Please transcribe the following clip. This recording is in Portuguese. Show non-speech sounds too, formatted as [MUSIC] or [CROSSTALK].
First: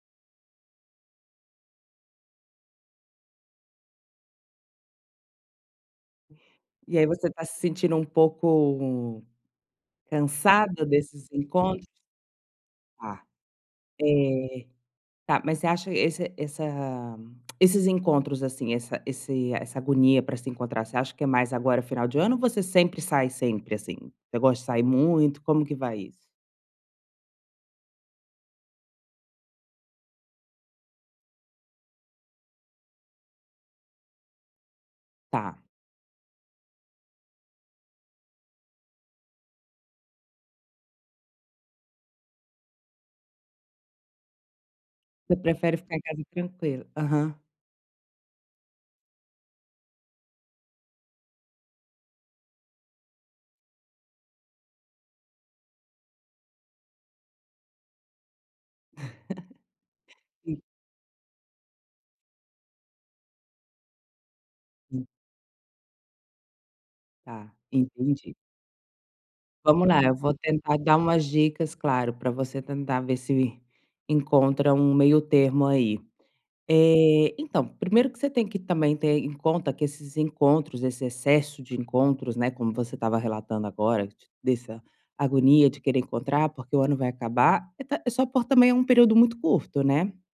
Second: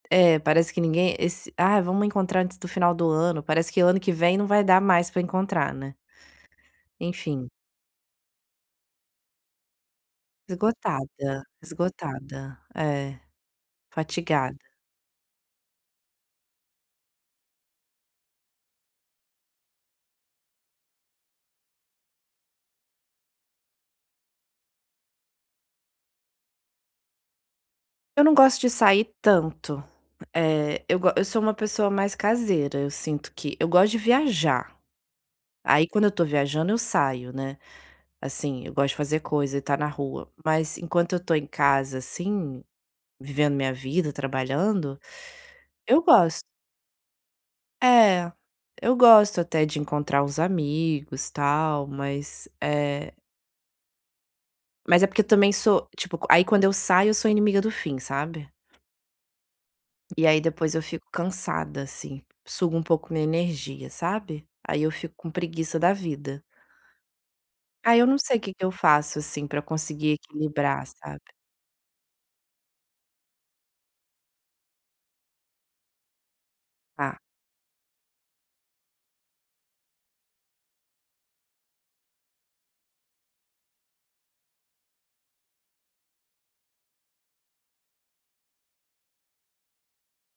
É, parece que ninguém esse "Ah, vamos encontrar antes do final do ano", parece que ano que vem não vai dar mais para encontrar, né. E aí você está Enfim. se sentindo um pouco cansada desses Esgotada, encontros? esgotada. É, Ah, fatigada. eh. Tá, mas você acha esse essa [CLICKS TONGUE] esses encontros, assim, essa esse essa agonia para se encontrar, você acha que é mais agora final de ano, ou você sempre sai sempre, assim? "Eu gosto de sair muito", como que vai isso? Eu não gosto de sair tanto. Eh, eu gos eu sou uma pessoa mais caseira, eu sinto que eu gosto de viajar. Tá. Aí quando eu estou viajando, eu saio, né. Assim, eu gosto de fazer coisa e estar na rua, mas enquanto eu estou em casa, assim, vivendo minha vida, trabalhando, Você prefere ficar eu em casa gosto. tranquilo. Aham. É, eu gosto, até, de encontrar os amigos, tal, mas é mas é porque, eu também sou tipo, aí quando eu saio, eu sou inimiga do fim, sabe. E [LAUGHS] aí, E. depois eu fico cansada, assim, suga um pouco minha energia, sabe. Aí eu [UNINTELLIGIBLE] fico com preguiça da vida. Tá, Ai, eu não entendi. sei o que que eu faço, assim, para Vamos lá, conseguir eu vou tentar equilibrar, dar sabe. umas dicas, claro, para você tentar ver se encontra um meio-termo aí. Ah. Eh, então, primeiro que você tem que também ter em conta que esses encontros, esse excesso de encontros, né, como você estava relatando agora, t dessa agonia de querer encontrar, porque o ano vai acabar, e tá é só por também é um período muito curto, né.